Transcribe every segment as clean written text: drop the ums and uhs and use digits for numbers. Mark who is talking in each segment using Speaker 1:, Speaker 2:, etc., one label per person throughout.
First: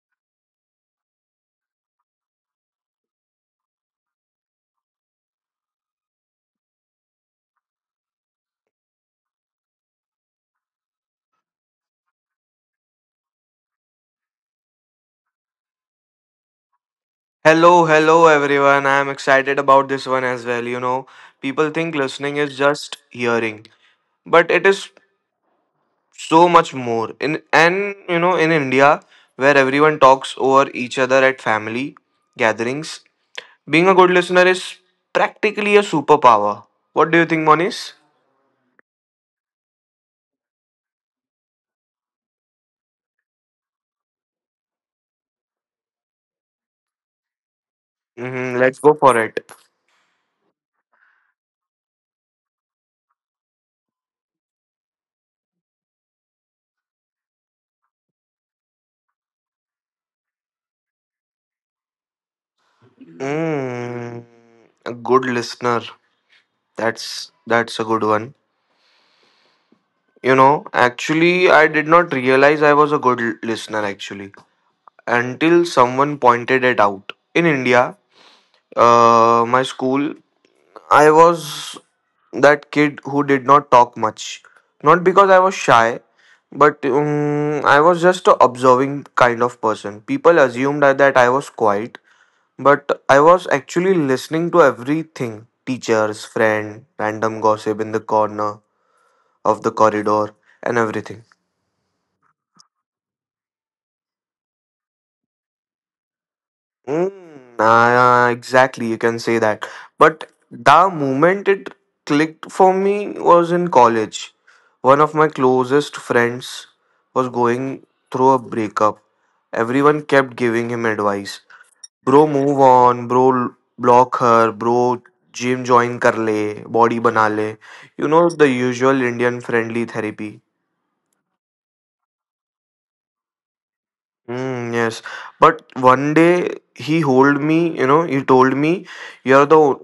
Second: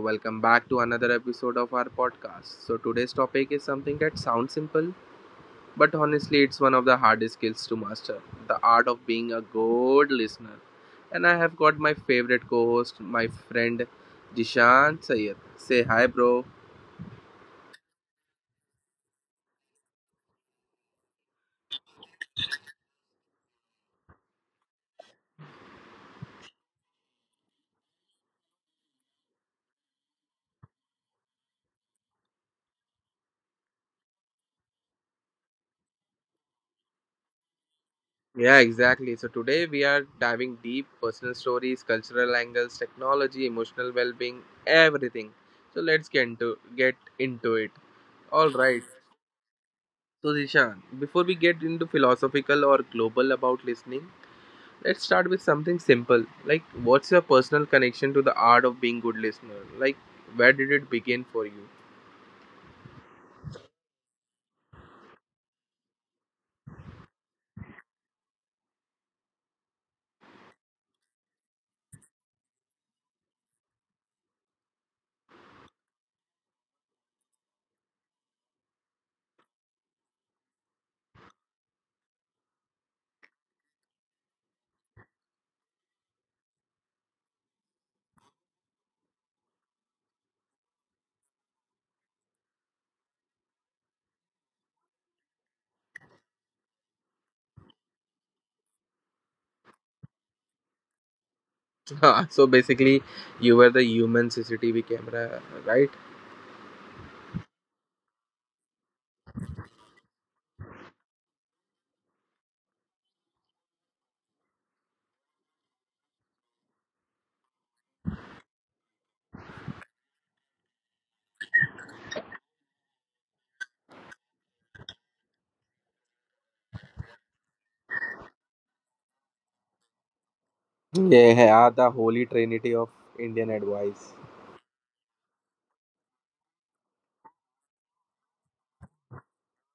Speaker 1: welcome back to another episode of our podcast. So today's topic is something that sounds simple, but honestly, it's one of the hardest skills to master the art of being a good listener. And I have got my favorite co host, my friend Jishan Sayed. Say hi, bro.
Speaker 2: Hello, hello everyone. I am excited about this one as well. You know, people think listening is just hearing, but it is so much more. In and you know, in India, where everyone talks over each other at family gatherings, being a good listener is practically a superpower. What do you think, Monis?
Speaker 1: Yeah, exactly. So today we are diving deep personal stories, cultural angles, technology, emotional well being, everything. So let's get into it.
Speaker 2: Mm-hmm,
Speaker 1: All
Speaker 2: let's
Speaker 1: right.
Speaker 2: go for it.
Speaker 1: So, Zishan, before we get into philosophical or global about listening, let's start with something simple. Like, what's your personal connection to the art of being good listener? Like, where did it begin for you?
Speaker 2: Mm, a good listener. That's that's a good one. You know, actually, I did not realize I was a good listener actually until someone pointed it out. In India, my school, I was that kid who did not talk much. Not because I was shy, but I was just a observing kind of person. People assumed that I was quiet, but I was actually listening to everything, teachers, friend, random gossip in the corner of the corridor, and everything.
Speaker 1: So basically, you were the human CCTV camera, right?
Speaker 2: Mm, exactly, you can say that. But the moment it clicked for me was in college. One of my closest friends was going through a breakup. Everyone kept giving him advice. Bro, move on. Bro, block her. Bro, gym join kar le. Body bana le. You know, the usual Indian friendly therapy.
Speaker 1: Yeah, yeah, the holy trinity of Indian advice.
Speaker 2: Mm, yes. But one day he told me, you know, he told me, you're the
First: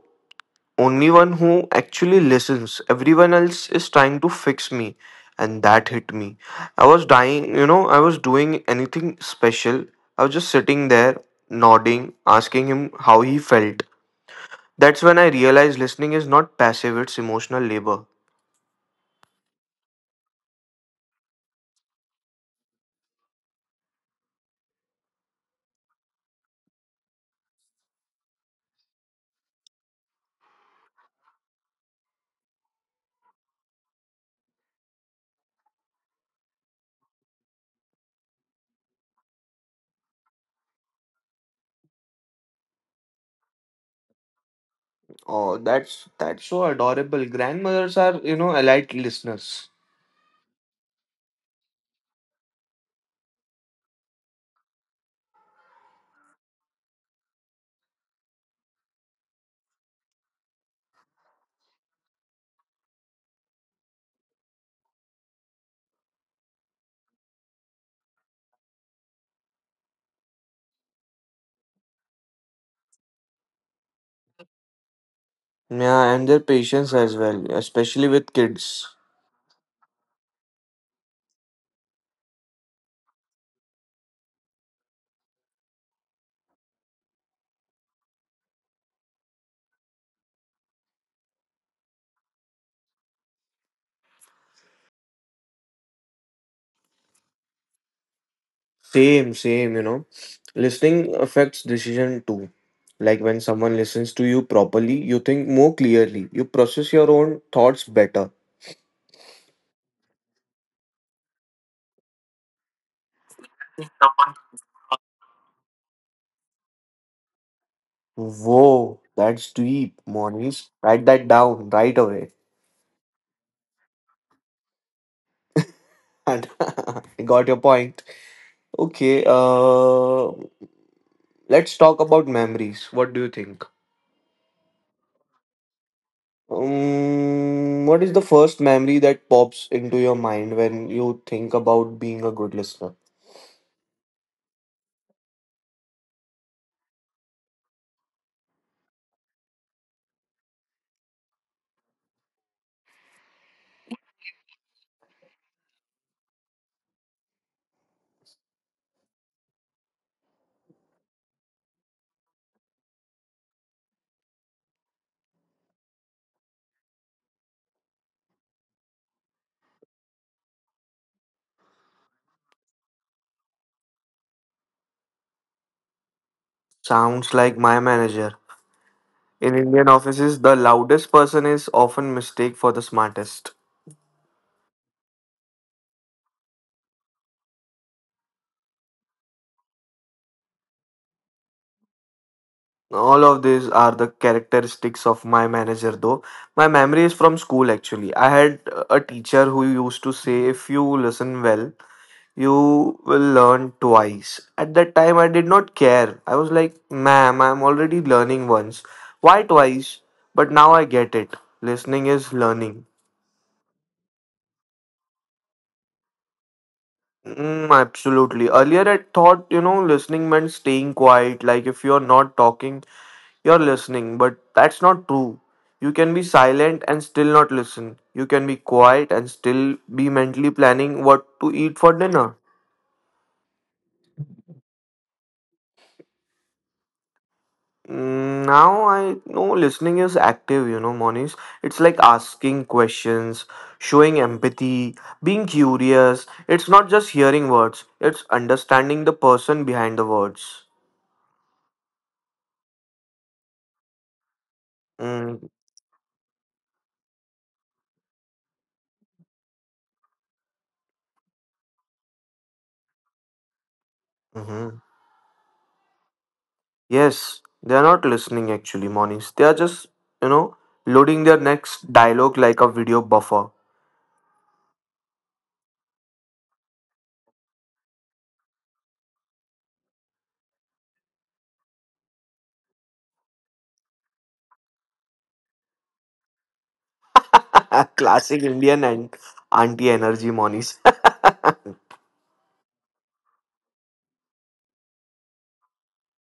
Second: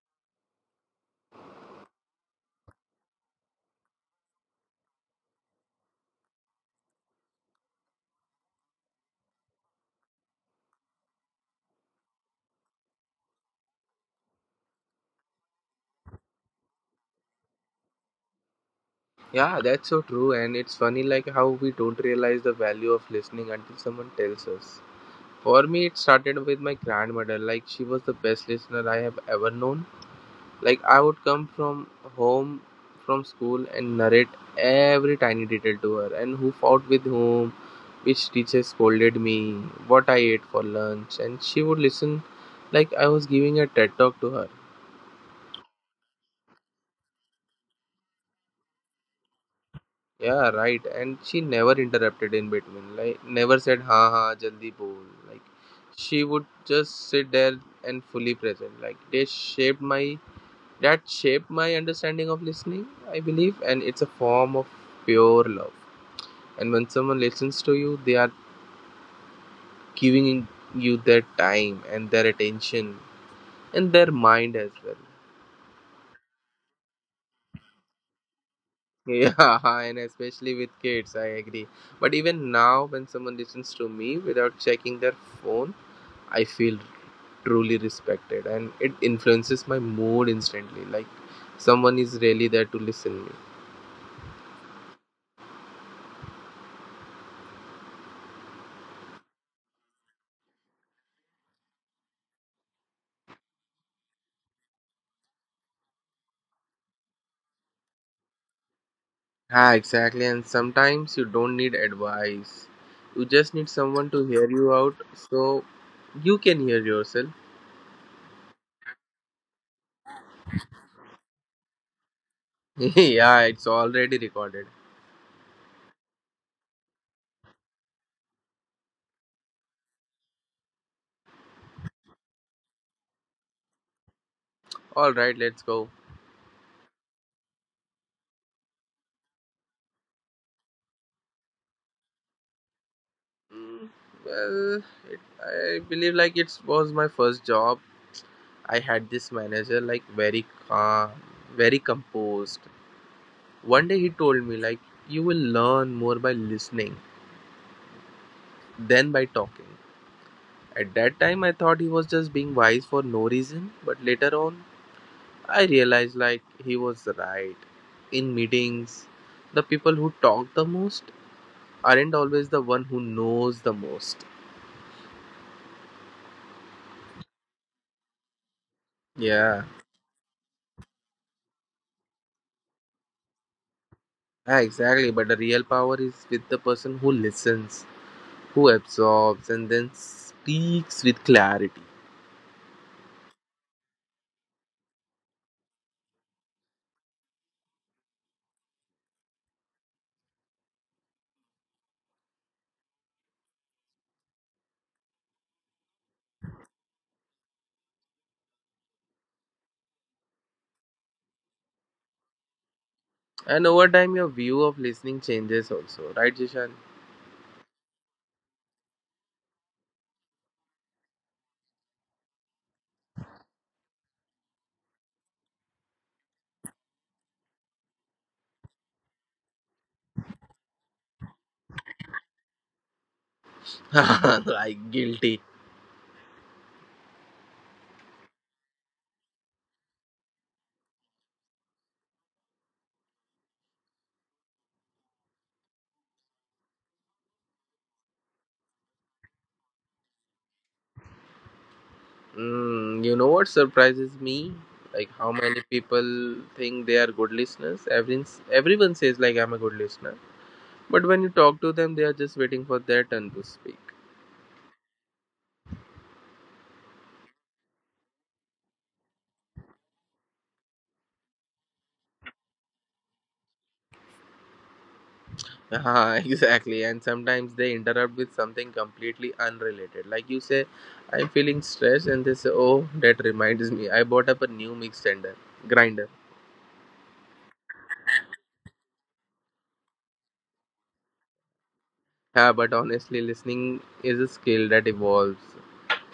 Speaker 2: only one who actually listens. Everyone else is trying to fix me, and that hit me. I was dying, you know, I was doing anything special. I was just sitting there, nodding, asking him how he felt. That's when I realized listening is not passive, it's emotional labor.
Speaker 1: Yeah, that's so true, and it's funny like how we don't realize the value of listening until someone tells us. For me, it started with my grandmother. Like, she was the best listener I have ever known. Like, I would come home from school and narrate every tiny detail to her, and who fought with whom, which teacher scolded me, what I ate for lunch, and she would listen like I was giving a TED talk to her.
Speaker 2: Oh, that's so adorable. Grandmothers are, you know, elite listeners.
Speaker 1: Yeah, right. And she never interrupted in between. Like, never said ha ha jaldi bol. Like, she would just sit there and fully present. Like they shaped my That shaped my understanding of listening, I believe, and it's a form of pure love. And when someone listens to you, they are giving you their time and their attention and their mind as well.
Speaker 2: Yeah, and their patience as well, especially with kids.
Speaker 1: Yeah, and especially with kids, I agree. But even now, when someone listens to me without checking their phone, I feel truly respected, and it influences my mood instantly. Like, someone is really there to listen me.
Speaker 2: Same, same, you know. Listening affects decision too. Like when someone listens to you properly, you think more clearly, you process your own thoughts better.
Speaker 1: Ah, exactly. And sometimes you don't need advice. You just need someone to hear you out so you can hear yourself.
Speaker 2: Whoa, that's deep, Monish. Write that down right away.
Speaker 1: Yeah, it's already recorded.
Speaker 2: And I got your point. Okay, let's talk about memories. What do you think?
Speaker 1: All right, let's go.
Speaker 2: What is the first memory that pops into your mind when you think about being a good listener?
Speaker 1: Mm, Well, I believe like it was my first job. I had this manager like very calm, very composed. One day he told me like you will learn more by listening than by talking. At that time I thought he was just being wise for no reason, but later on I realized like he was right. In meetings, the people who talk the most aren't always the one who knows the most.
Speaker 2: Sounds like my manager. In
Speaker 1: Yeah,
Speaker 2: Indian offices, the loudest person is often mistaken for the smartest.
Speaker 1: ah, exactly. But the real power is with the person who listens, who absorbs, and then speaks with clarity.
Speaker 2: All of these are the characteristics of my manager, though. My memory is from school actually. I had a teacher who used to say, "If you listen well, you will learn twice." At that time, I did not care. I was like, "Ma'am, I'm already learning once. Why twice?" But now I get it. Listening is learning.
Speaker 1: And over time, your view of listening changes also, right, Jishan?
Speaker 2: Mm, absolutely. Earlier, I thought, you know, listening meant staying quiet. Like, if you're not talking, you're listening, but that's not true. You can be silent and still not listen. You can be quiet and still be mentally planning what to eat for dinner.
Speaker 1: Like guilty.
Speaker 2: Now I know listening is active, you know, Monish. It's like asking questions, showing empathy, being curious. It's not just hearing words, it's understanding the person behind the words.
Speaker 1: You know what surprises me? Like, how
Speaker 2: Mm.
Speaker 1: many people think they are good listeners. Everyone says like I'm a good listener, but when you talk to them, they are just waiting for their turn to speak.
Speaker 2: Mm-hmm. Yes, they are not listening actually, Monies. They are just, you know, loading their next dialogue like a video buffer.
Speaker 1: Exactly, and sometimes they interrupt with something completely unrelated. Like, you say, I'm feeling stressed, and they say, Oh, that reminds me, I bought up a new mix tender grinder.
Speaker 2: Classic Indian and anti energy, Monies.
Speaker 1: Yeah, but honestly, listening is a skill that evolves.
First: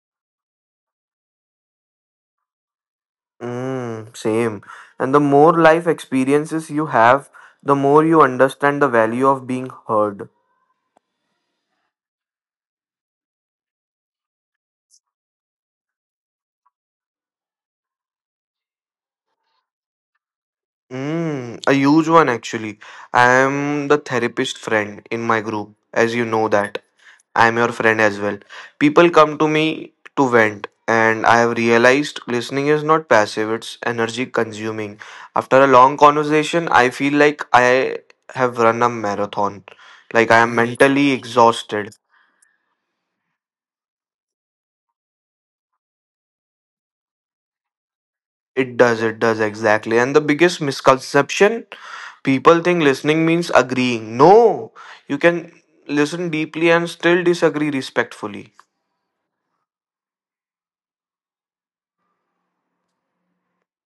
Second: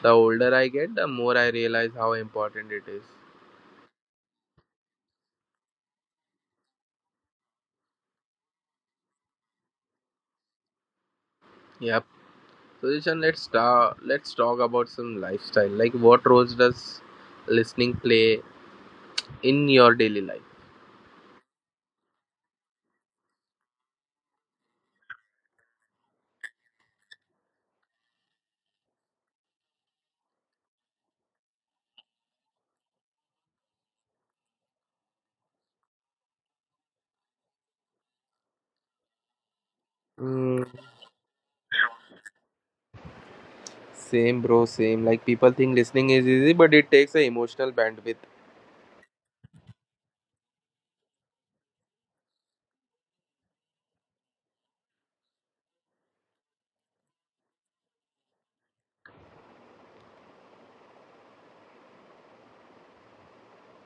Speaker 1: The older I get, the more I realize how important it is.
Speaker 2: Mm, same. And the more life experiences you have, the more you understand the value of being heard.
Speaker 1: Yep. So, Ishan, let's start. Let's talk about some lifestyle. Like, what roles does listening play in your daily life?
Speaker 2: Mm, a huge one actually. I am the therapist friend in my group, as you know that. I'm your friend as well. People come to me to vent, and I have realized listening is not passive, it's energy consuming. After a long conversation, I feel like I have run a marathon. Like I am
Speaker 1: Mm,
Speaker 2: mentally exhausted.
Speaker 1: Same, bro, same. Like, people think listening is easy, but it takes a emotional bandwidth.
Speaker 2: It does exactly. And the biggest misconception, people think listening means agreeing. No, you can listen deeply and still disagree respectfully.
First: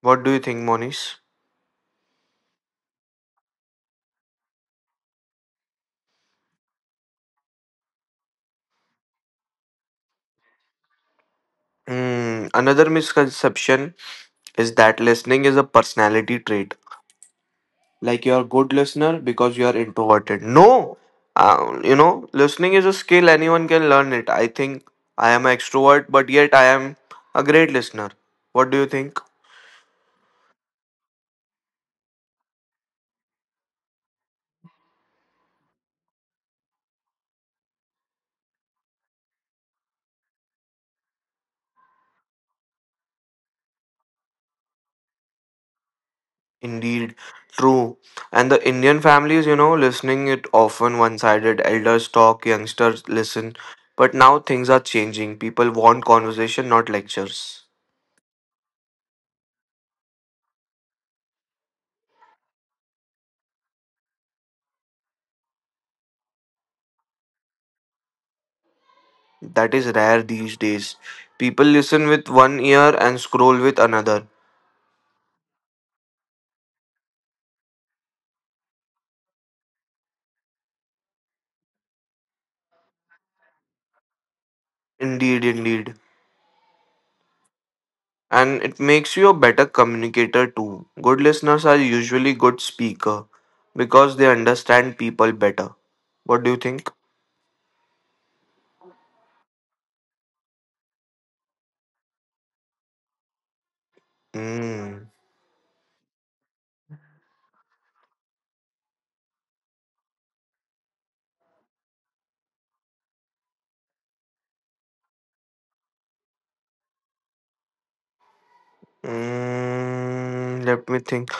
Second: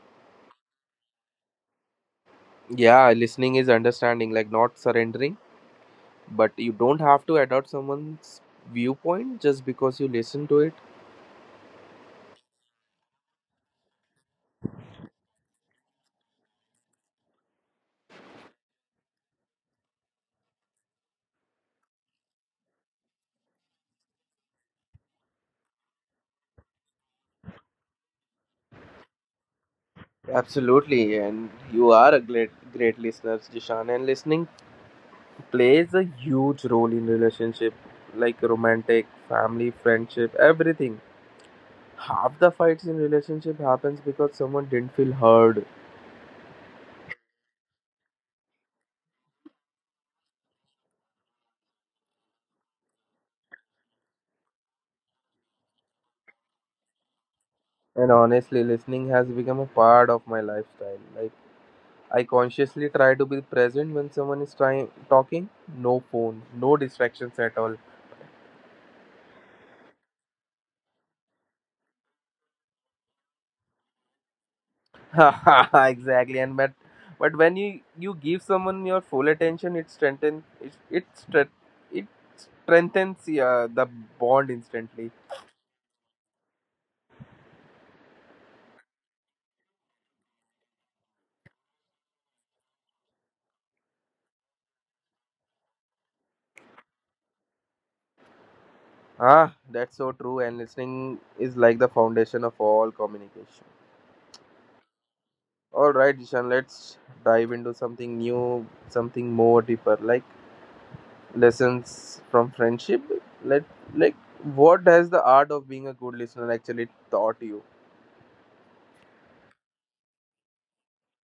Speaker 2: What do you think, Monish?
Speaker 1: Yeah, listening is understanding, like, not surrendering. But you don't have to adopt someone's viewpoint just because you listen to it.
Speaker 2: Hmm, another misconception is that listening is a personality trait. Like you're a good listener because you're introverted. No, you know, listening is a skill anyone can learn it. I think I am an extrovert, but yet I am a great listener. What do you think?
Speaker 1: Absolutely, and you are a great, great listener, Jishan. And listening plays a huge role in relationship, like romantic, family, friendship, everything. Half the fights in relationship happens because someone didn't feel heard.
Speaker 2: Indeed, true. And the Indian families, you know, listening it often one-sided. Elders talk, youngsters listen. But now things are changing. People want conversation, not lectures.
Speaker 1: And honestly, listening has become a part of my lifestyle. Like, I consciously try to be present when someone is trying talking. No phone, no distractions at all.
Speaker 2: That is rare these days. People listen with one ear and scroll with another.
Speaker 1: Exactly, and but when you give someone your full attention, it strengthens it it, stre- it strengthens the bond instantly.
Speaker 2: Indeed. And it makes you a better communicator too. Good listeners are usually good speaker because they understand people better. What do you think?
Speaker 1: Ah, that's so true. And listening is like the foundation of all communication.
Speaker 2: Mm.
Speaker 1: All right, Ishan, let's dive into something new, something more deeper. Like, lessons from friendship, let like, what has the art of being a good listener actually taught you?
Speaker 2: Mm, let me think.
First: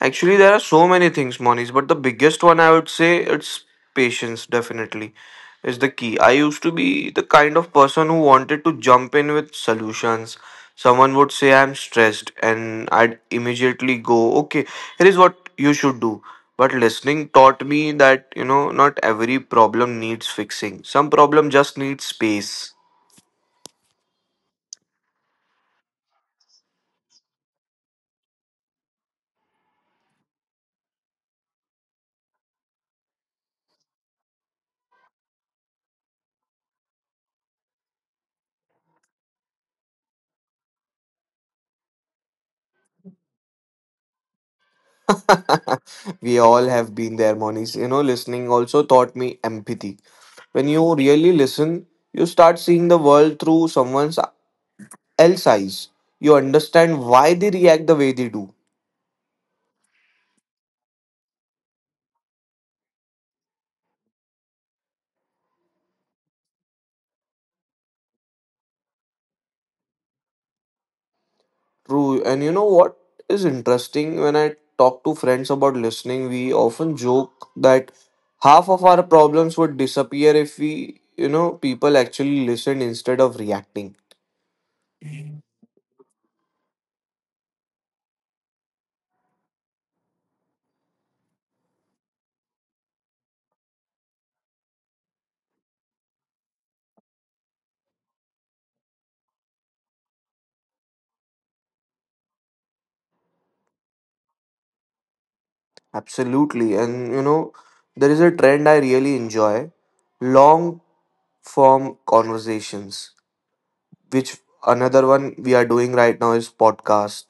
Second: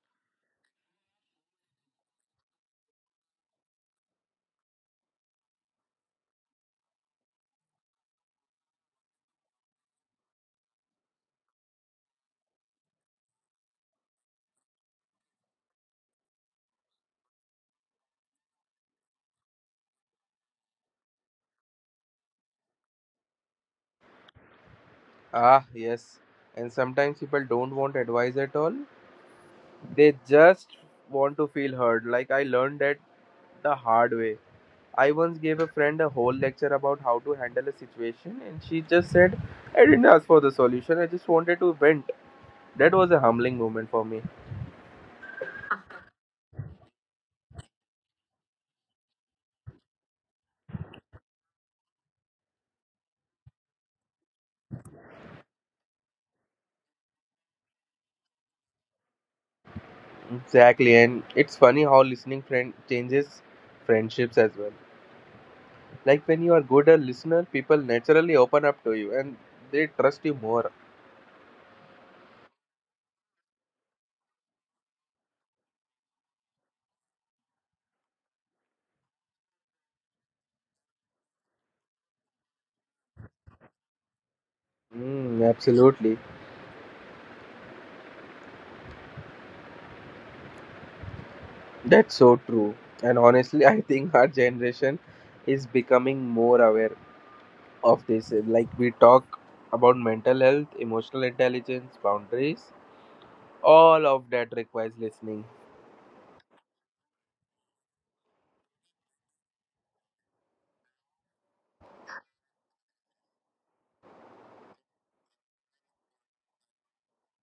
Speaker 2: Actually, there are so many things, Moniz, but the biggest one I would say it's patience, definitely. Is the key. I used to be the kind of person who wanted to jump in with solutions. Someone would say, "I'm stressed," and I'd immediately go, "Okay, here is what you should do." But listening taught me that, you know, not every problem needs fixing, some problem just needs space.
Speaker 1: Ah, yes. And sometimes people don't want advice at all. They just want to feel heard. Like, I learned that the hard way. I once gave a friend a whole lecture about how to handle a situation, and she just said, I didn't ask for the solution, I just wanted to vent. That was a humbling moment for me.
Speaker 2: We all have been there, Monies. You know, listening also taught me empathy, when you really listen you start seeing the world through someone's else eyes. You understand why they react the way they do.
Speaker 1: Exactly, and it's funny how listening friend changes friendships as well. Like, when you are good a listener, people naturally open up to you, and they trust you more.
Speaker 2: True. And you know what is interesting, when I talk to friends about listening, we often joke that half of our problems would disappear if we, you know, people actually listen instead of reacting.
Speaker 1: Mm, absolutely. That's so true. And honestly, I think our generation is becoming more aware of this. Like, we talk about mental health, emotional intelligence, boundaries, all of that requires listening.
Speaker 2: Absolutely. And you know, there is a trend I really enjoy, long form conversations, which another one we are doing right now is podcast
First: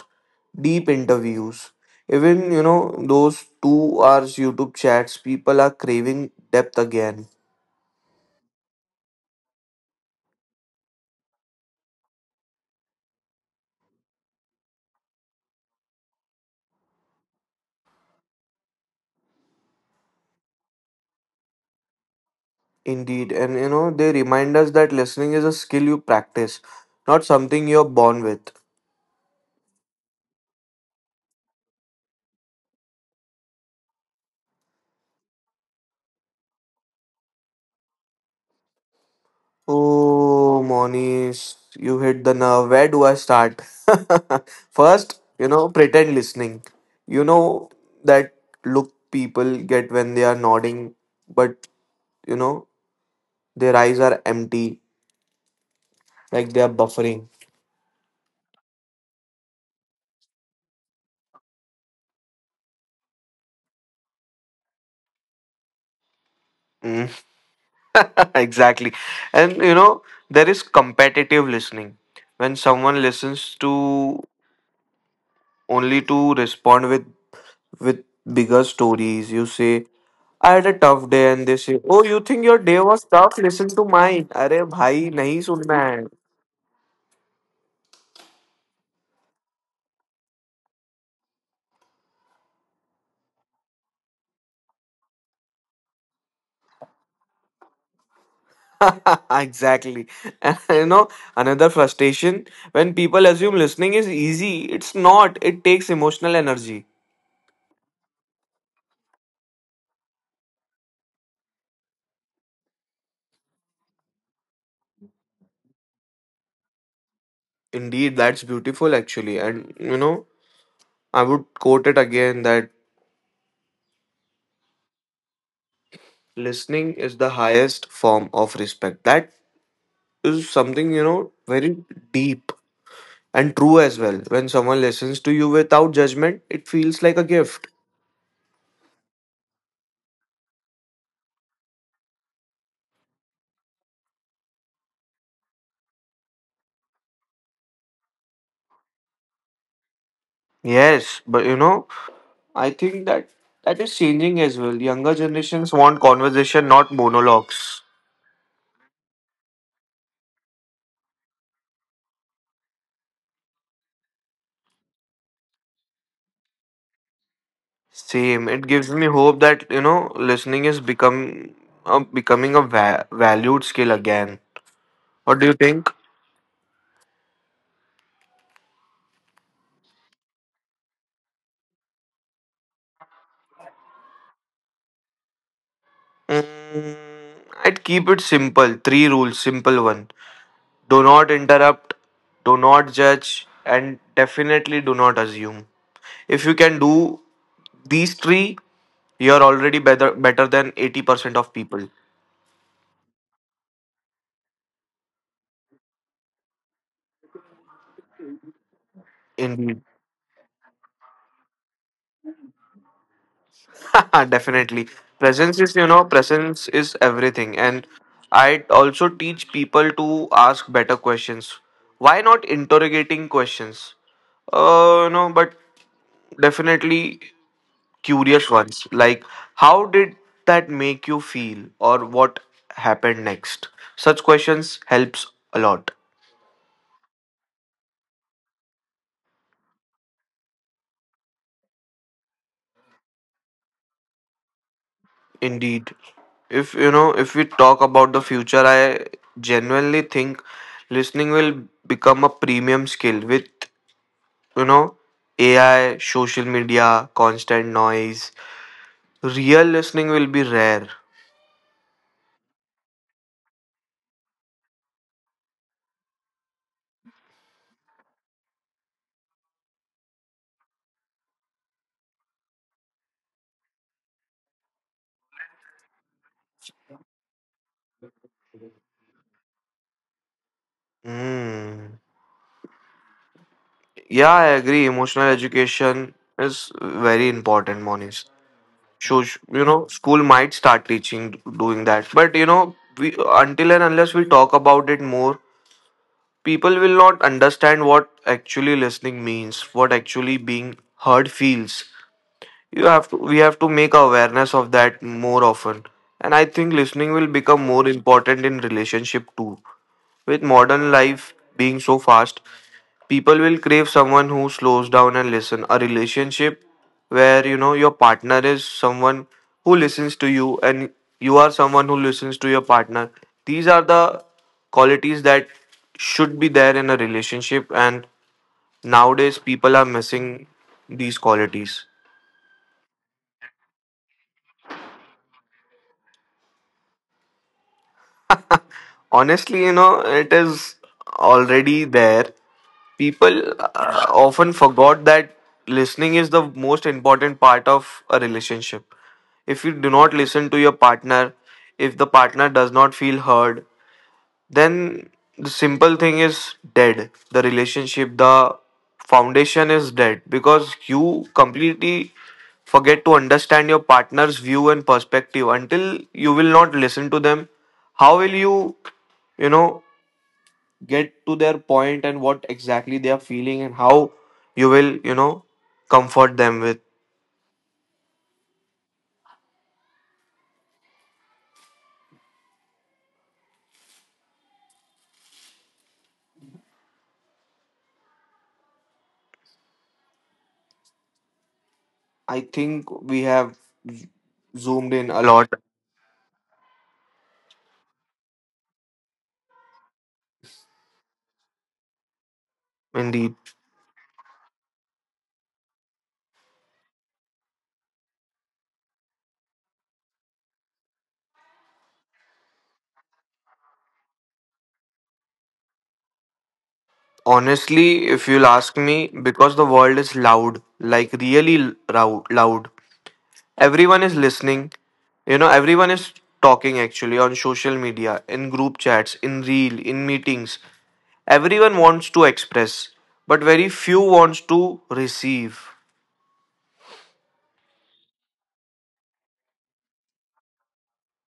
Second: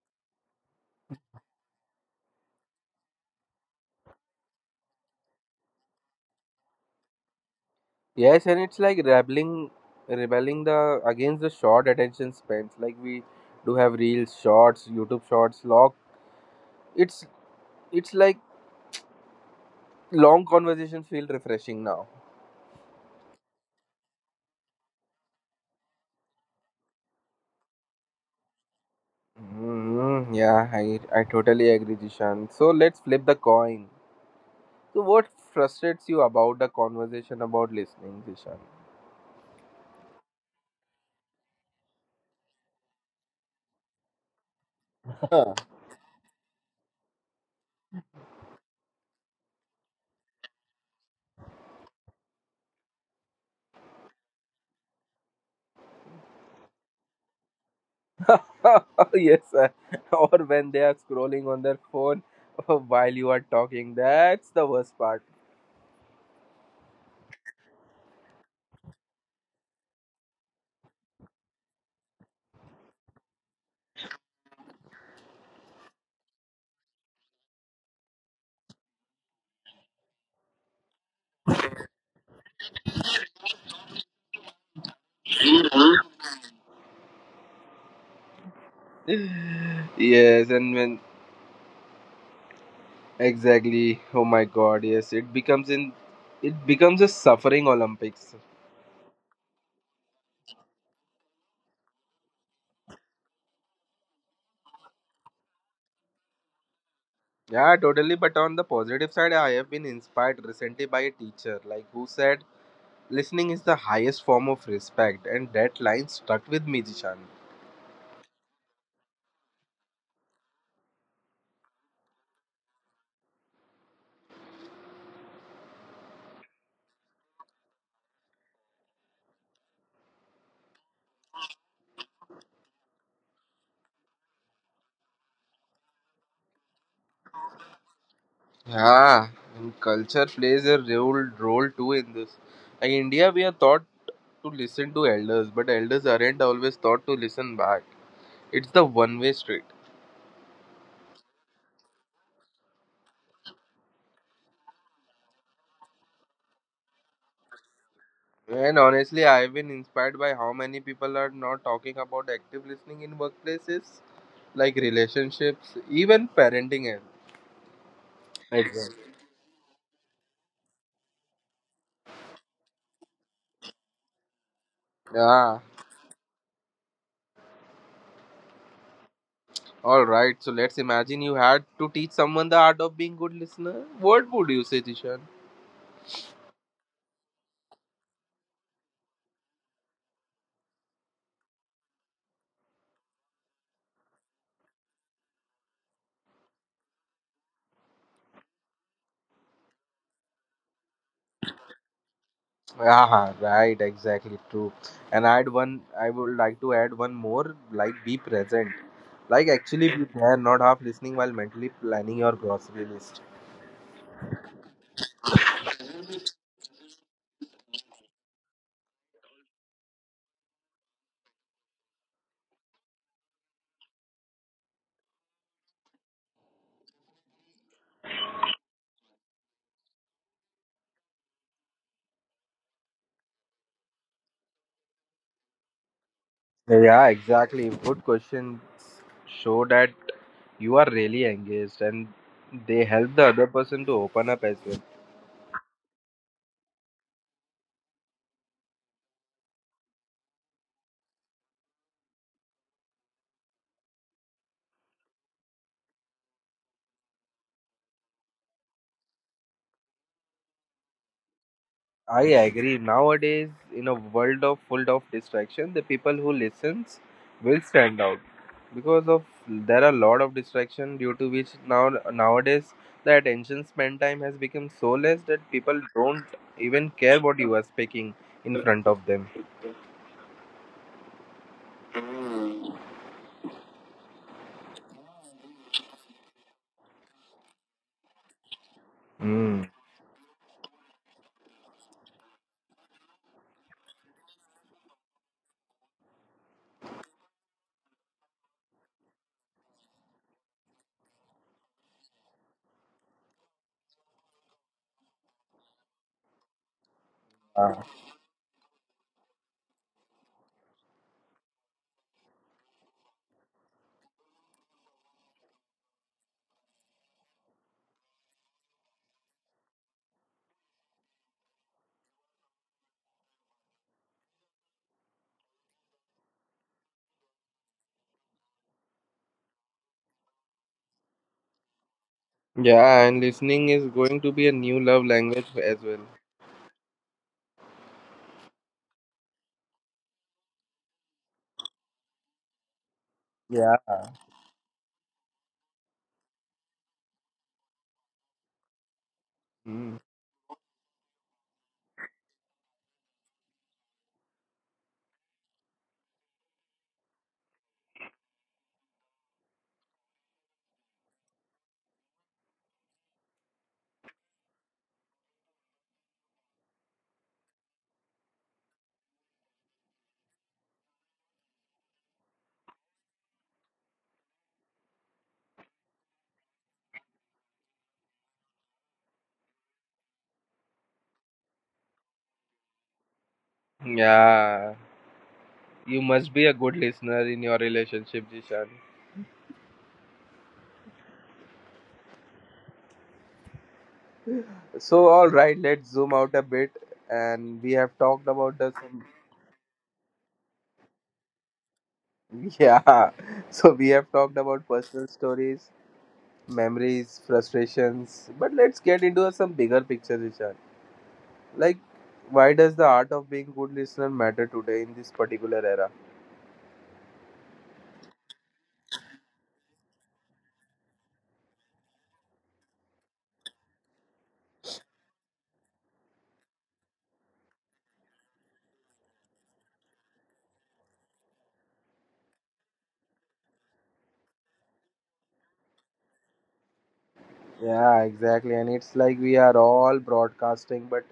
Speaker 2: deep interviews. Even, you know, those 2 hours YouTube chats, people are craving depth again.
Speaker 1: Yes, and it's like rebelling the against the short attention spans. Like, we do have reels, shorts, YouTube shorts, log. It's it's like long conversations feel refreshing now.
Speaker 2: Indeed. And, you know, they remind us that listening is a skill you practice, not something you're born with.
Speaker 1: Mm, yeah, I totally agree, Jishan. So let's flip the coin. So, what frustrates you about the conversation about listening, Jishan?
Speaker 2: Oh, Monish, you hit the nerve. Where do I start? First, you
Speaker 1: Huh.
Speaker 2: know, pretend listening. You know that look people get when they are nodding, but, you know, their eyes are empty, like they are buffering.
Speaker 1: Yes, sir. Or when they are scrolling on their phone while you are talking. That's the worst part.
Speaker 2: Mm. Exactly. And you know, there is competitive listening. When someone listens to only to respond with bigger stories, you say, "I had a tough day" and they say, "Oh, you think your day was tough? Listen to mine." अरे भाई नहीं सुनना है.
Speaker 1: Yes, and when exactly, oh my god, yes, it becomes a suffering Olympics.
Speaker 2: Exactly. And, you know, another frustration, when people assume listening is easy, it's not. It takes emotional energy.
Speaker 1: Yeah, totally. But on the positive side, I have been inspired recently by a teacher, like, who said, "Listening is the highest form of respect," and that line stuck with me, Jishan.
Speaker 2: Indeed, that's beautiful actually. And you know, I would quote it again that "Listening is the highest form of respect." That is something, you know, very deep and true as well. When someone listens to you without judgment, it feels like a gift.
Speaker 1: Yeah, and culture plays a role too in this. Like, India, we are taught to listen to elders, but elders aren't always taught to listen back. It's the one-way street.
Speaker 2: Yes, but you know, I think that is changing as well. Younger generations want conversation, not monologues.
Speaker 1: And honestly, I've been inspired by how many people are not talking about active listening in workplaces, like relationships, even parenting.
Speaker 2: Same. It gives me
Speaker 1: Exactly.
Speaker 2: hope that, you know, listening is become becoming a valued skill again. What do you
Speaker 1: Yeah,
Speaker 2: think?
Speaker 1: all right, so let's imagine you had to teach someone the art of being good listener. What would you say, Tishan?
Speaker 2: Mm, I'd keep it simple. Three rules, simple one. Do not interrupt, do not judge, and definitely do not assume. If you can do these three, you're already better than 80% of people.
Speaker 1: Ah, right, exactly true. And I would like to add one more, like, be present, like,
Speaker 2: Indeed.
Speaker 1: actually be there, not half listening while mentally planning your grocery list.
Speaker 2: Definitely. Presence is everything. And I also teach people to ask better questions. Why not interrogating questions? No, but definitely curious ones, like how did that make you feel or what happened next, such questions helps a lot.
Speaker 1: Yeah, exactly. Good questions show that you are really engaged, and they help the other person to open up as well.
Speaker 2: Indeed, if you know, if we talk about the future, I genuinely think listening will become a premium skill. With, you know, AI, social media, constant noise, real listening will be rare.
Speaker 1: I agree. Nowadays, in a world of full of distraction, the people who listens will stand out because of there are a lot of distraction due to which nowadays the attention span time has become so less that people don't even care what you are speaking in front of them.
Speaker 2: Mm. Yeah, I agree, emotional education is very important, Monish. So you
Speaker 1: Mm.
Speaker 2: know, school might start teaching doing that, but you know, we until and unless we talk about it more, people will not understand what actually listening means, what actually being heard feels. You have to we have to make awareness of that more often. And I think listening will become more
Speaker 1: Ah.
Speaker 2: important in relationship too, with modern life being so fast, people will crave someone who slows down and listen. A relationship where, you know, your partner is someone who listens to you and you are someone who listens to your partner, these are the qualities that should be there in a relationship, and nowadays people are missing these qualities.
Speaker 1: Yeah, and listening is going to be a new love language as well.
Speaker 2: Honestly, you know, it is already there. People
Speaker 1: Yeah.
Speaker 2: often forgot that listening is the most important part of a relationship. If you do
Speaker 1: Mm.
Speaker 2: not listen to your partner, if the partner does not feel heard, then the simple thing is dead, the relationship, the foundation is dead, because you completely forget to understand your partner's view and perspective. Until you will not listen to them, how will you, you know, get to their point and what exactly they are feeling and how you will, you know, comfort them with.
Speaker 1: Yeah. You must be a good listener in your relationship, Jishan.
Speaker 2: I think we have zoomed in
Speaker 1: So,
Speaker 2: a
Speaker 1: all
Speaker 2: lot.
Speaker 1: right, let's zoom out a bit, and we have talked about the some, yeah.
Speaker 2: Indeed.
Speaker 1: So we have talked about personal stories, memories, frustrations, but let's get into some bigger picture, Richard. Like, why does the art of being good listener matter today in this particular era?
Speaker 2: Honestly, if you'll ask me, because the world is loud, like really loud. Everyone is listening. You know, everyone is talking actually, on social media, in group chats, in reel, in meetings. Everyone wants to express, but very few wants to receive.
Speaker 1: Yeah, exactly, and it's like we are all broadcasting, but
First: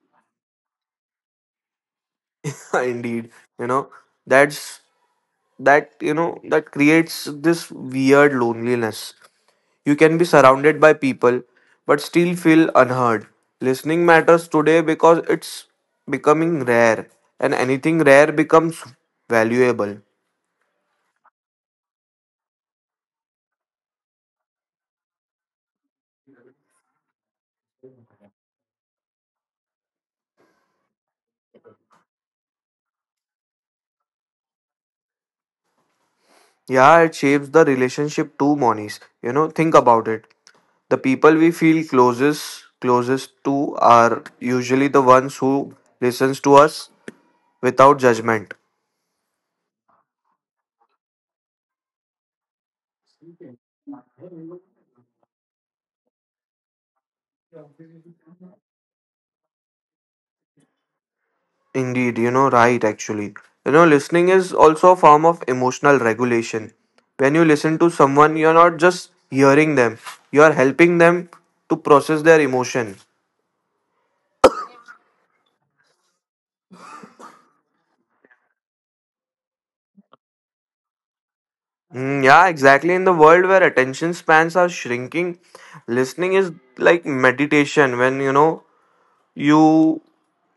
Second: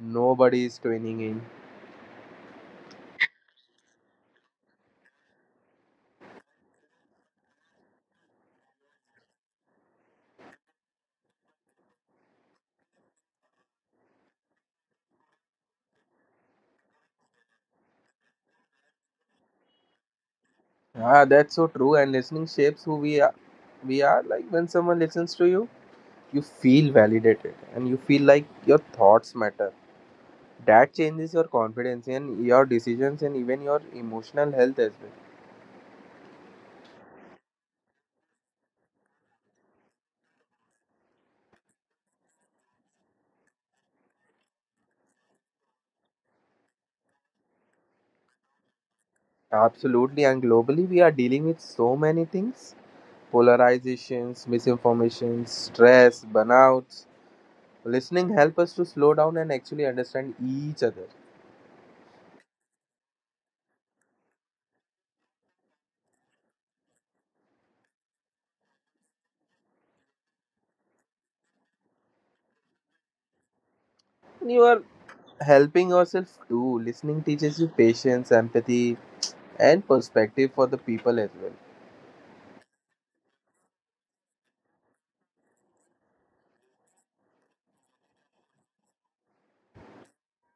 Speaker 1: nobody is tuning in.
Speaker 2: Indeed, you know, that's that creates this weird loneliness. You can be surrounded by people but still feel unheard. Listening matters today because it's becoming rare and anything rare becomes valuable.
Speaker 1: Ah, that's so true. And listening shapes who we are. We are, like, when someone listens to you, you feel validated, and you feel like your thoughts matter. That changes your confidence and your decisions and even your emotional health as well.
Speaker 2: Yeah, it shapes the relationship too, Monies. Think about it. The people we feel closest to are usually the ones who listens to us without judgment.
Speaker 1: Absolutely, and globally, we are dealing with so many things, polarizations, misinformation, stress, burnouts. Listening help us to slow down and actually understand each other.
Speaker 2: Indeed, right, actually. Listening is also a form of emotional regulation. When you listen to someone, you're not just hearing them, you're helping them to process their emotion.
Speaker 1: You are helping yourself too. Listening teaches you patience, empathy, and perspective for the people as well.
Speaker 2: Mm, yeah, exactly. In the world where attention spans are shrinking, listening is like meditation when, you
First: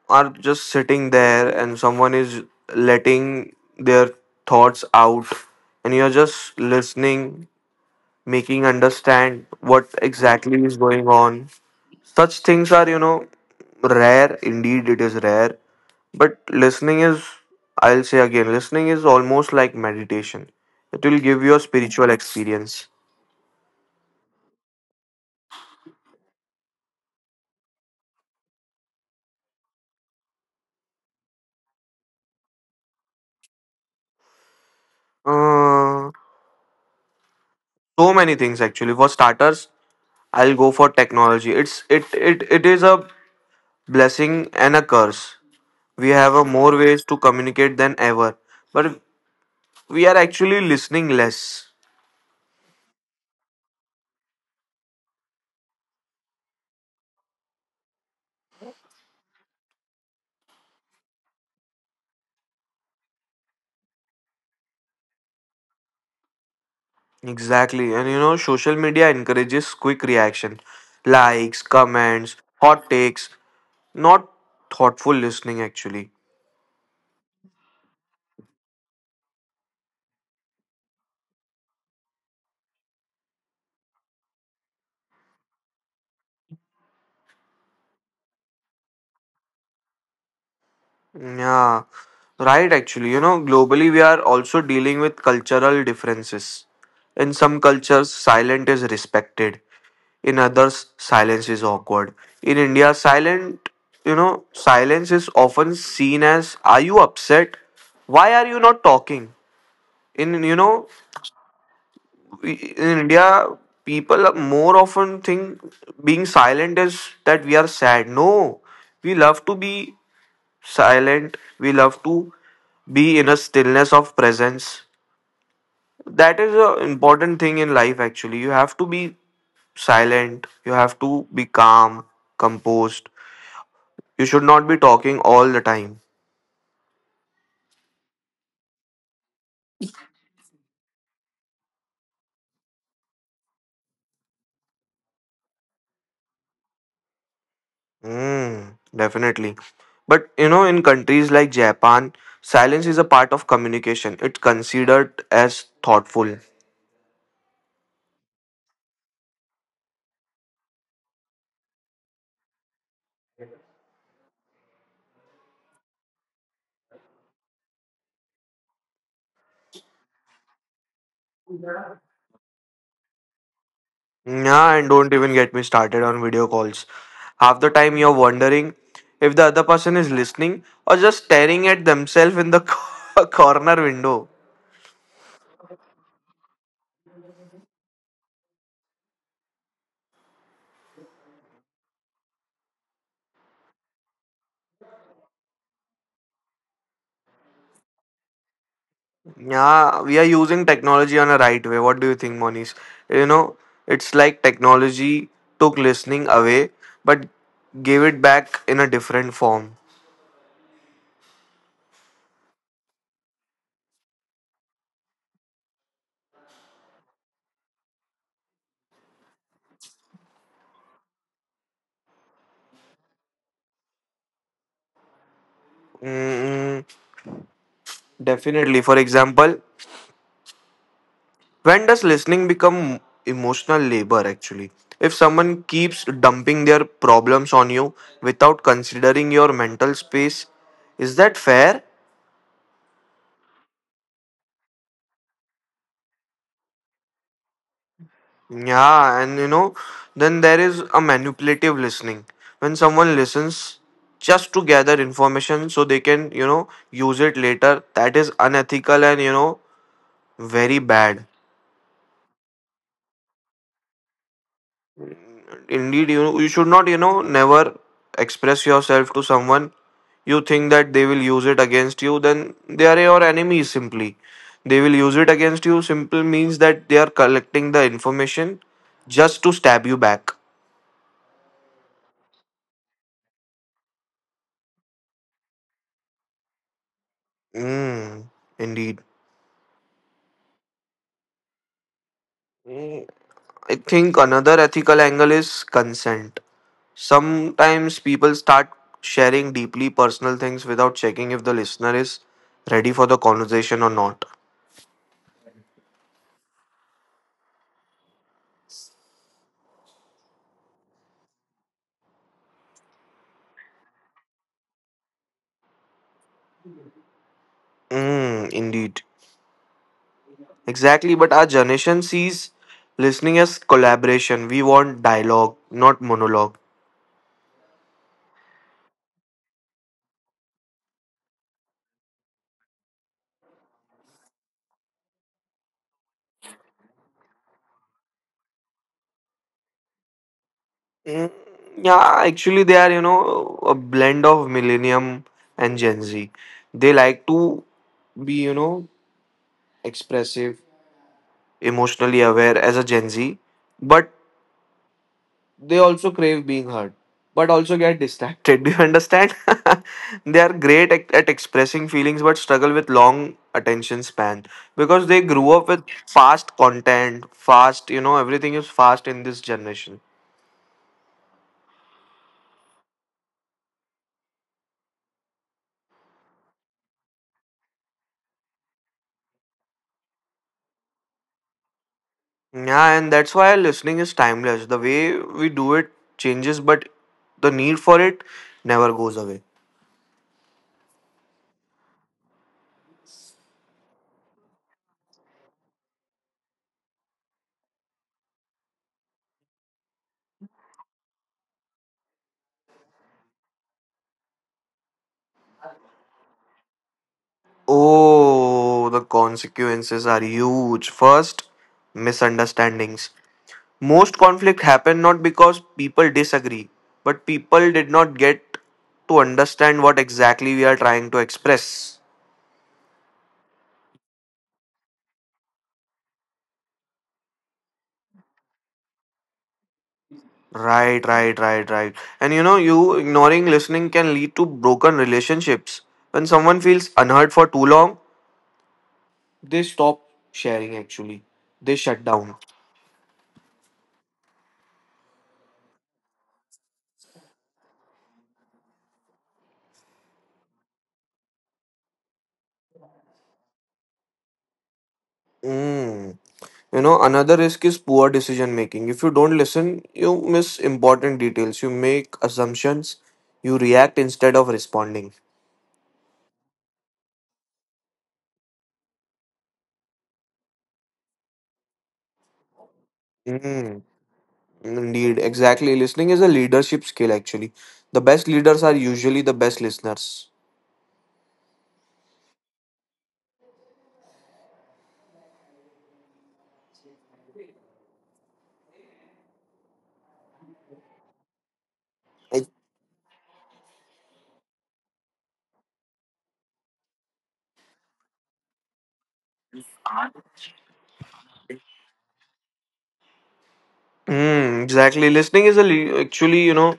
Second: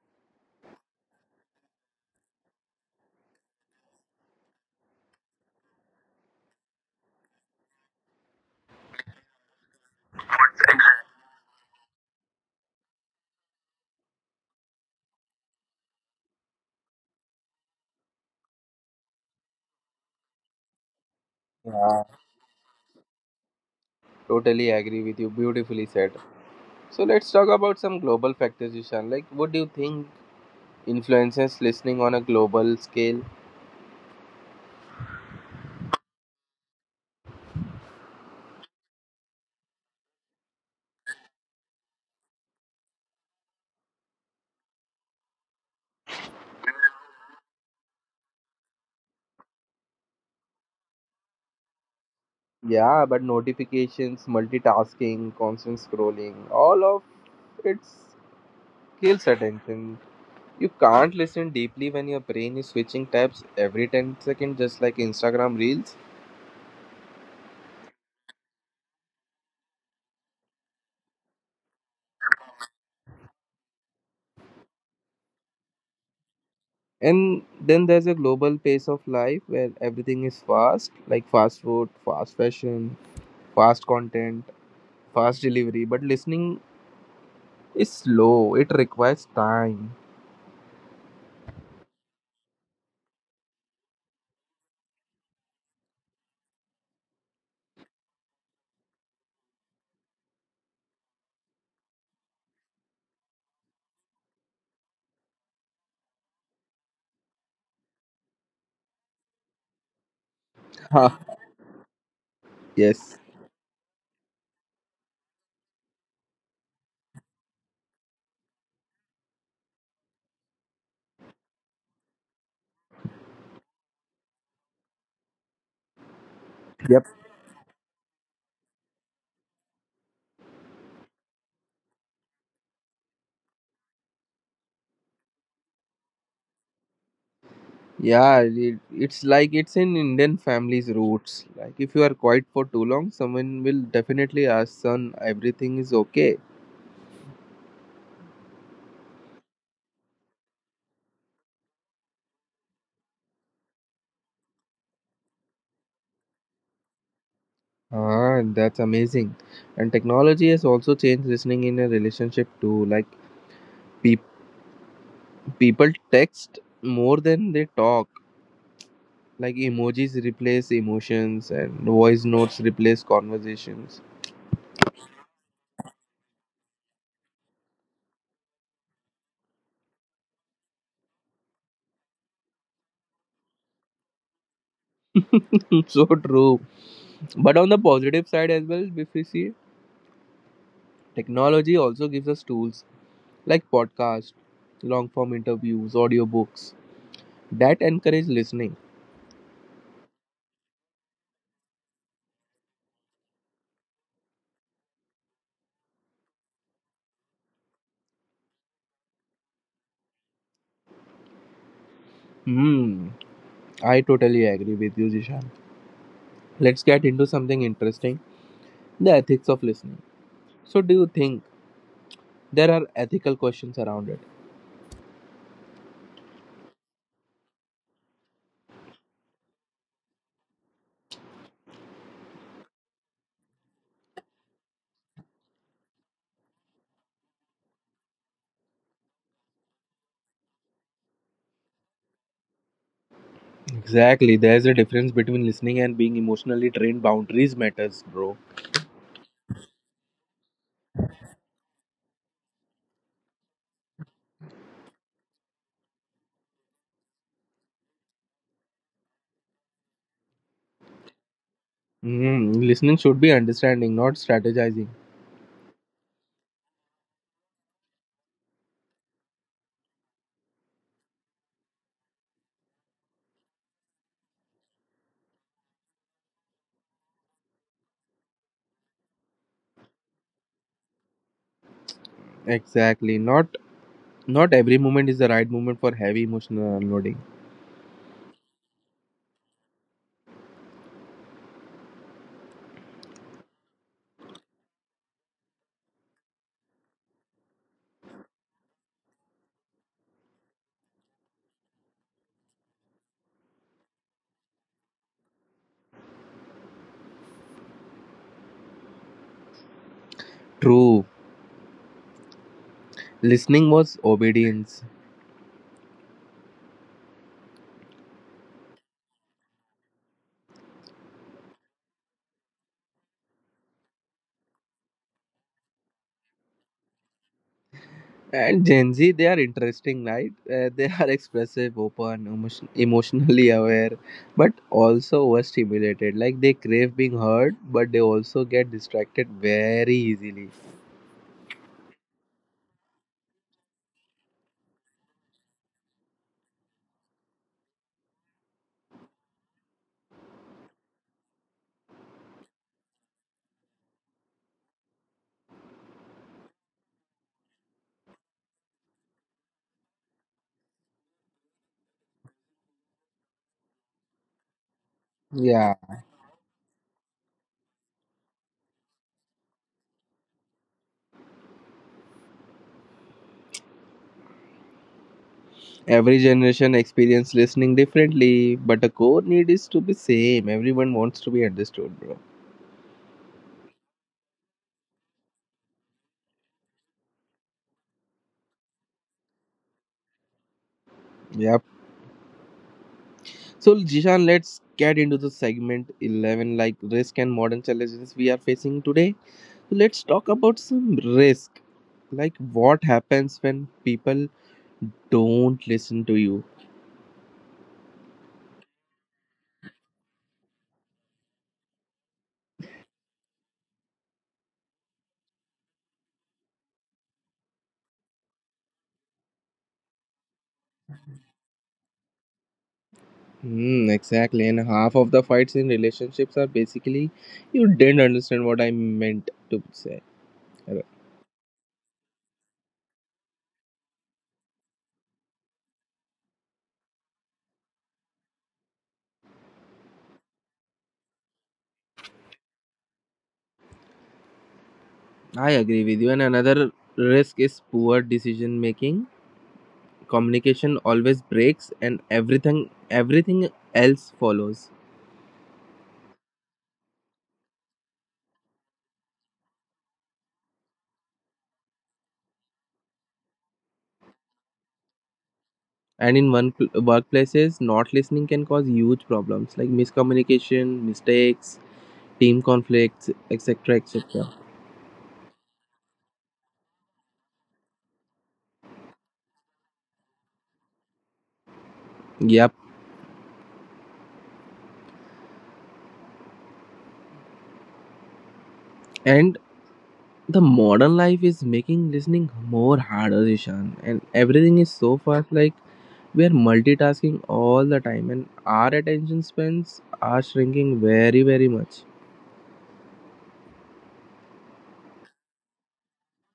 Speaker 2: are just sitting there and someone is letting their thoughts out and you're just listening making understand what exactly is going on. Such things are, rare. Indeed, it is rare. But listening is, I'll say again, listening is almost like meditation. It will give you a
Speaker 1: Yeah,
Speaker 2: spiritual experience.
Speaker 1: totally agree with you. Beautifully said. So let's talk about some global factors, Ishan. Like, what do you think influences listening on a global scale?
Speaker 2: Uh, so many things actually. For starters, I'll go for technology. It's it it it is a blessing and a curse. We have a more ways to communicate than ever, but we are actually listening less.
Speaker 1: Yeah, but notifications, multitasking, constant scrolling, all of it kills attention. You can't listen deeply when your brain is switching tabs every 10 seconds, just like Instagram Reels.
Speaker 2: Exactly. And social media encourages quick reaction, likes, comments, hot takes, not thoughtful listening, actually.
Speaker 1: And then there's a global pace of life where everything is fast, like fast food, fast fashion, fast content, fast delivery, but listening is slow, it requires time.
Speaker 2: Yeah, right, actually. Globally, we are also dealing with cultural differences. In some cultures, silent is respected, in others, silence is awkward. In India, silence is often seen as, "Are you upset? Why are you not talking?" In, you know,
Speaker 1: Huh.
Speaker 2: in
Speaker 1: Yes.
Speaker 2: India, people more often think being silent is that we are sad. No, we love to be silent. We love to be in a stillness of presence. That is an
Speaker 1: Yep.
Speaker 2: important thing in life, actually. You have to be silent. You have to be calm, composed. You should not be talking all the time.
Speaker 1: Yeah, it's like it's in Indian families' roots. Like, if you are quiet for too long, someone will definitely ask, "Son, everything is okay."
Speaker 2: Hmm. Definitely. But in countries like Japan, silence is a part of communication. It's considered as thoughtful.
Speaker 1: Ah, that's amazing. And technology has also changed listening in a relationship too. Like, peop people text more than they talk. Like, emojis replace emotions and voice notes replace conversations.
Speaker 2: Yeah, and don't even get me started on video calls. Half the time you're wondering if the other person is listening or just staring at themselves in the corner window.
Speaker 1: So true. But on the positive side as well, if we see, technology also gives us tools like podcasts, long form interviews, audiobooks that encourage listening.
Speaker 2: Yeah, we are using technology on a right way. What do you think, Monish? You know, it's like technology took listening away but gave it back in a different form.
Speaker 1: Hmm, I totally agree with you, Jishan. Let's get into something interesting, the ethics of listening. So, do you think there are ethical questions around it?
Speaker 2: Mm, definitely. For example, when does listening become emotional labor actually? If someone keeps dumping their problems on you without considering your mental space, is that fair?
Speaker 1: Exactly, there's a difference between listening and being emotionally trained. Boundaries matters, bro.
Speaker 2: Yeah, and then there is a manipulative listening. When someone listens just to gather information so they can use it later, that is unethical and very bad.
Speaker 1: Hmm, listening should be understanding, not strategizing.
Speaker 2: Indeed, you should not never express yourself to someone you think that they will use it against you. Then they are your enemies, simply. They will use it against you. Simple means that they are collecting the information just to stab you back.
Speaker 1: Exactly, not every moment is the right moment for heavy emotional unloading.
Speaker 2: Mm, indeed. Mm, I think another ethical angle is consent. Sometimes people start sharing deeply personal things without checking if the listener is ready for the conversation or not.
Speaker 1: True. Listening was obedience.
Speaker 2: Mm, indeed. Exactly, but our generation sees listening as collaboration. We want dialogue, not monologue.
Speaker 1: And Gen Z, they are interesting, right? They are expressive, open, emotionally aware, but also overstimulated. Like, they crave being heard, but they also get distracted very easily.
Speaker 2: Mm, yeah, actually, they are, a blend of Millennium and Gen Z. They like to be, expressive, emotionally aware as a Gen Z, but they also crave being heard but also get distracted. Do you understand? They are great at expressing feelings but struggle with long attention span because they grew up with
Speaker 1: Yeah.
Speaker 2: fast content fast, everything is fast in this generation.
Speaker 1: Every generation experience listening differently, but the core need is to be same. Everyone wants to be understood, bro.
Speaker 2: Yeah, and that's why listening is timeless. The way we do it changes, but the need for it never goes away.
Speaker 1: Yep. So Jishan, let's get into the segment 11, like, risk and modern challenges we are facing today. So let's talk about some risk. Like, what happens when people don't listen to you?
Speaker 2: Oh, the consequences are huge. First, misunderstandings. Most conflict happen not because people disagree, but people did not get to understand what exactly we are trying to express.
Speaker 1: Hmm, exactly. And half of the fights in relationships are basically you didn't understand what I meant to say.
Speaker 2: Right, right, right, right. And you ignoring listening can lead to broken relationships. When someone feels unheard for too long, they stop sharing actually. They shut down.
Speaker 1: I agree with you. And another risk is poor decision making. Communication always breaks, and everything else follows.
Speaker 2: Mm. Another risk is poor decision making. If you don't listen, you miss important details. You make assumptions. You react instead of responding.
Speaker 1: And in workplaces, not listening can cause huge problems like miscommunication, mistakes, team conflicts,
Speaker 2: Mm,
Speaker 1: etc., etc.
Speaker 2: indeed, exactly. Listening is a leadership skill, actually. The best leaders are usually the best listeners.
Speaker 1: Yep. And the modern life is making
Speaker 2: Ex-
Speaker 1: listening more harder, Ishan, and everything is so fast. Like, we are multitasking all the time, and our attention spans are shrinking very, very much.
Speaker 2: Mm, exactly. Listening is actually,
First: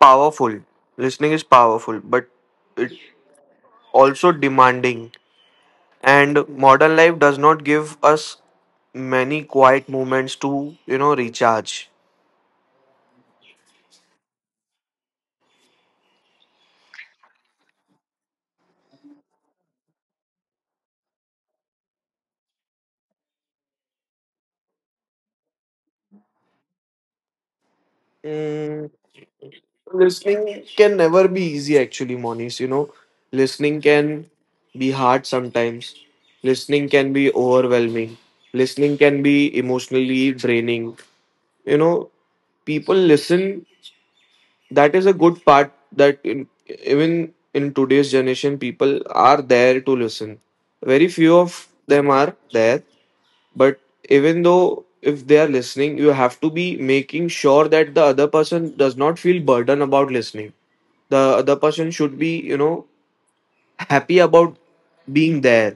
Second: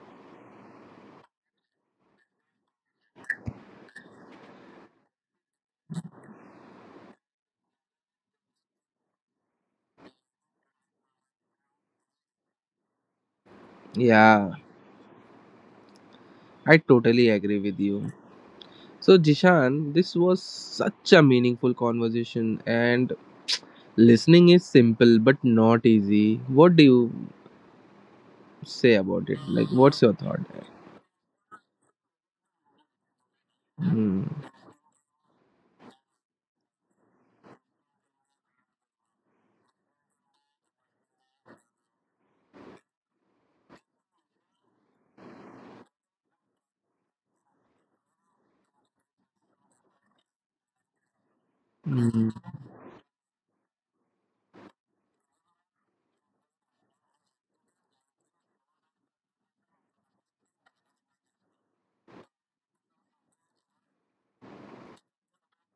Speaker 2: powerful. Listening is powerful, but it also demanding. And modern life does not give us many quiet moments to, recharge.
Speaker 1: Yeah, I totally agree with you. So Jishan, this was such a meaningful conversation, and listening is simple but not easy. What do you
Speaker 2: Mm,
Speaker 1: say about it? Like, what's your thought?
Speaker 2: listening can never be easy actually, Monis. Listening can
Speaker 1: Hmm.
Speaker 2: be hard sometimes. Listening can be overwhelming. Listening can be emotionally draining. you know People listen, that is a good part, even in today's generation people are there to listen. Very few of them
Speaker 1: Hmm.
Speaker 2: are there, but even though if they are listening you have to be making sure that the other person does not feel burdened about listening. The other person should be, happy about being there.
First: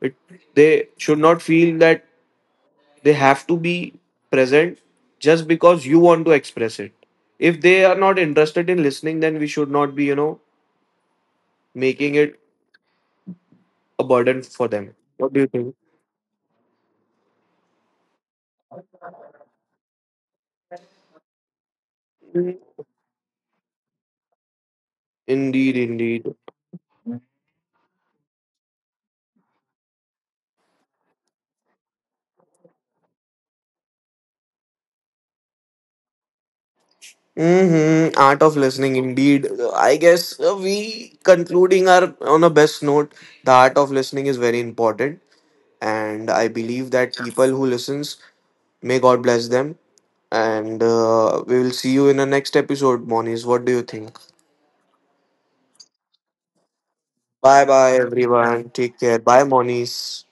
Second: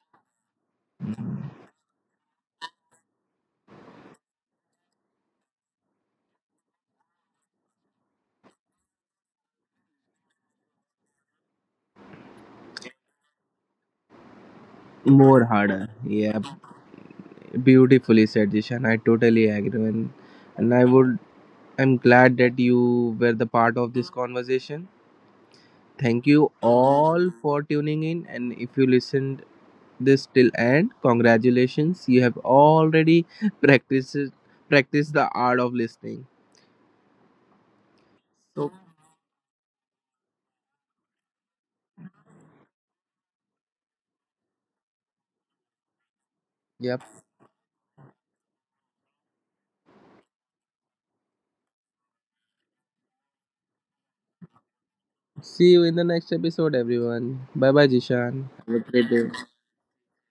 Speaker 2: it, they should not feel that they have to be present just because you want to express it. If they are not interested in listening, then we should not be, making it a burden for them. What do
Speaker 1: More
Speaker 2: you think?
Speaker 1: harder, yeah. Beautifully said, Jishan. I totally agree, and I would. I'm glad that you were the part of this conversation.
Speaker 2: Indeed, indeed.
Speaker 1: Thank you all for tuning in, and if you listened this till end, congratulations! You have already practiced practiced the art of listening.
Speaker 2: Mm-hmm. Art of
Speaker 1: So,
Speaker 2: listening, indeed. I guess we concluding our on a best note. The art of listening is very important, and I believe
Speaker 1: yep.
Speaker 2: that people who listens may God bless them. And we will see you in the next episode, Monis. What do you think?
Speaker 1: See you in the next episode, everyone.
Speaker 2: Bye,
Speaker 1: Bye, bye,
Speaker 2: bye,
Speaker 1: Jishan.
Speaker 2: everyone.
Speaker 1: Have a
Speaker 2: Take
Speaker 1: great
Speaker 2: care.
Speaker 1: day.
Speaker 2: Bye, Monis.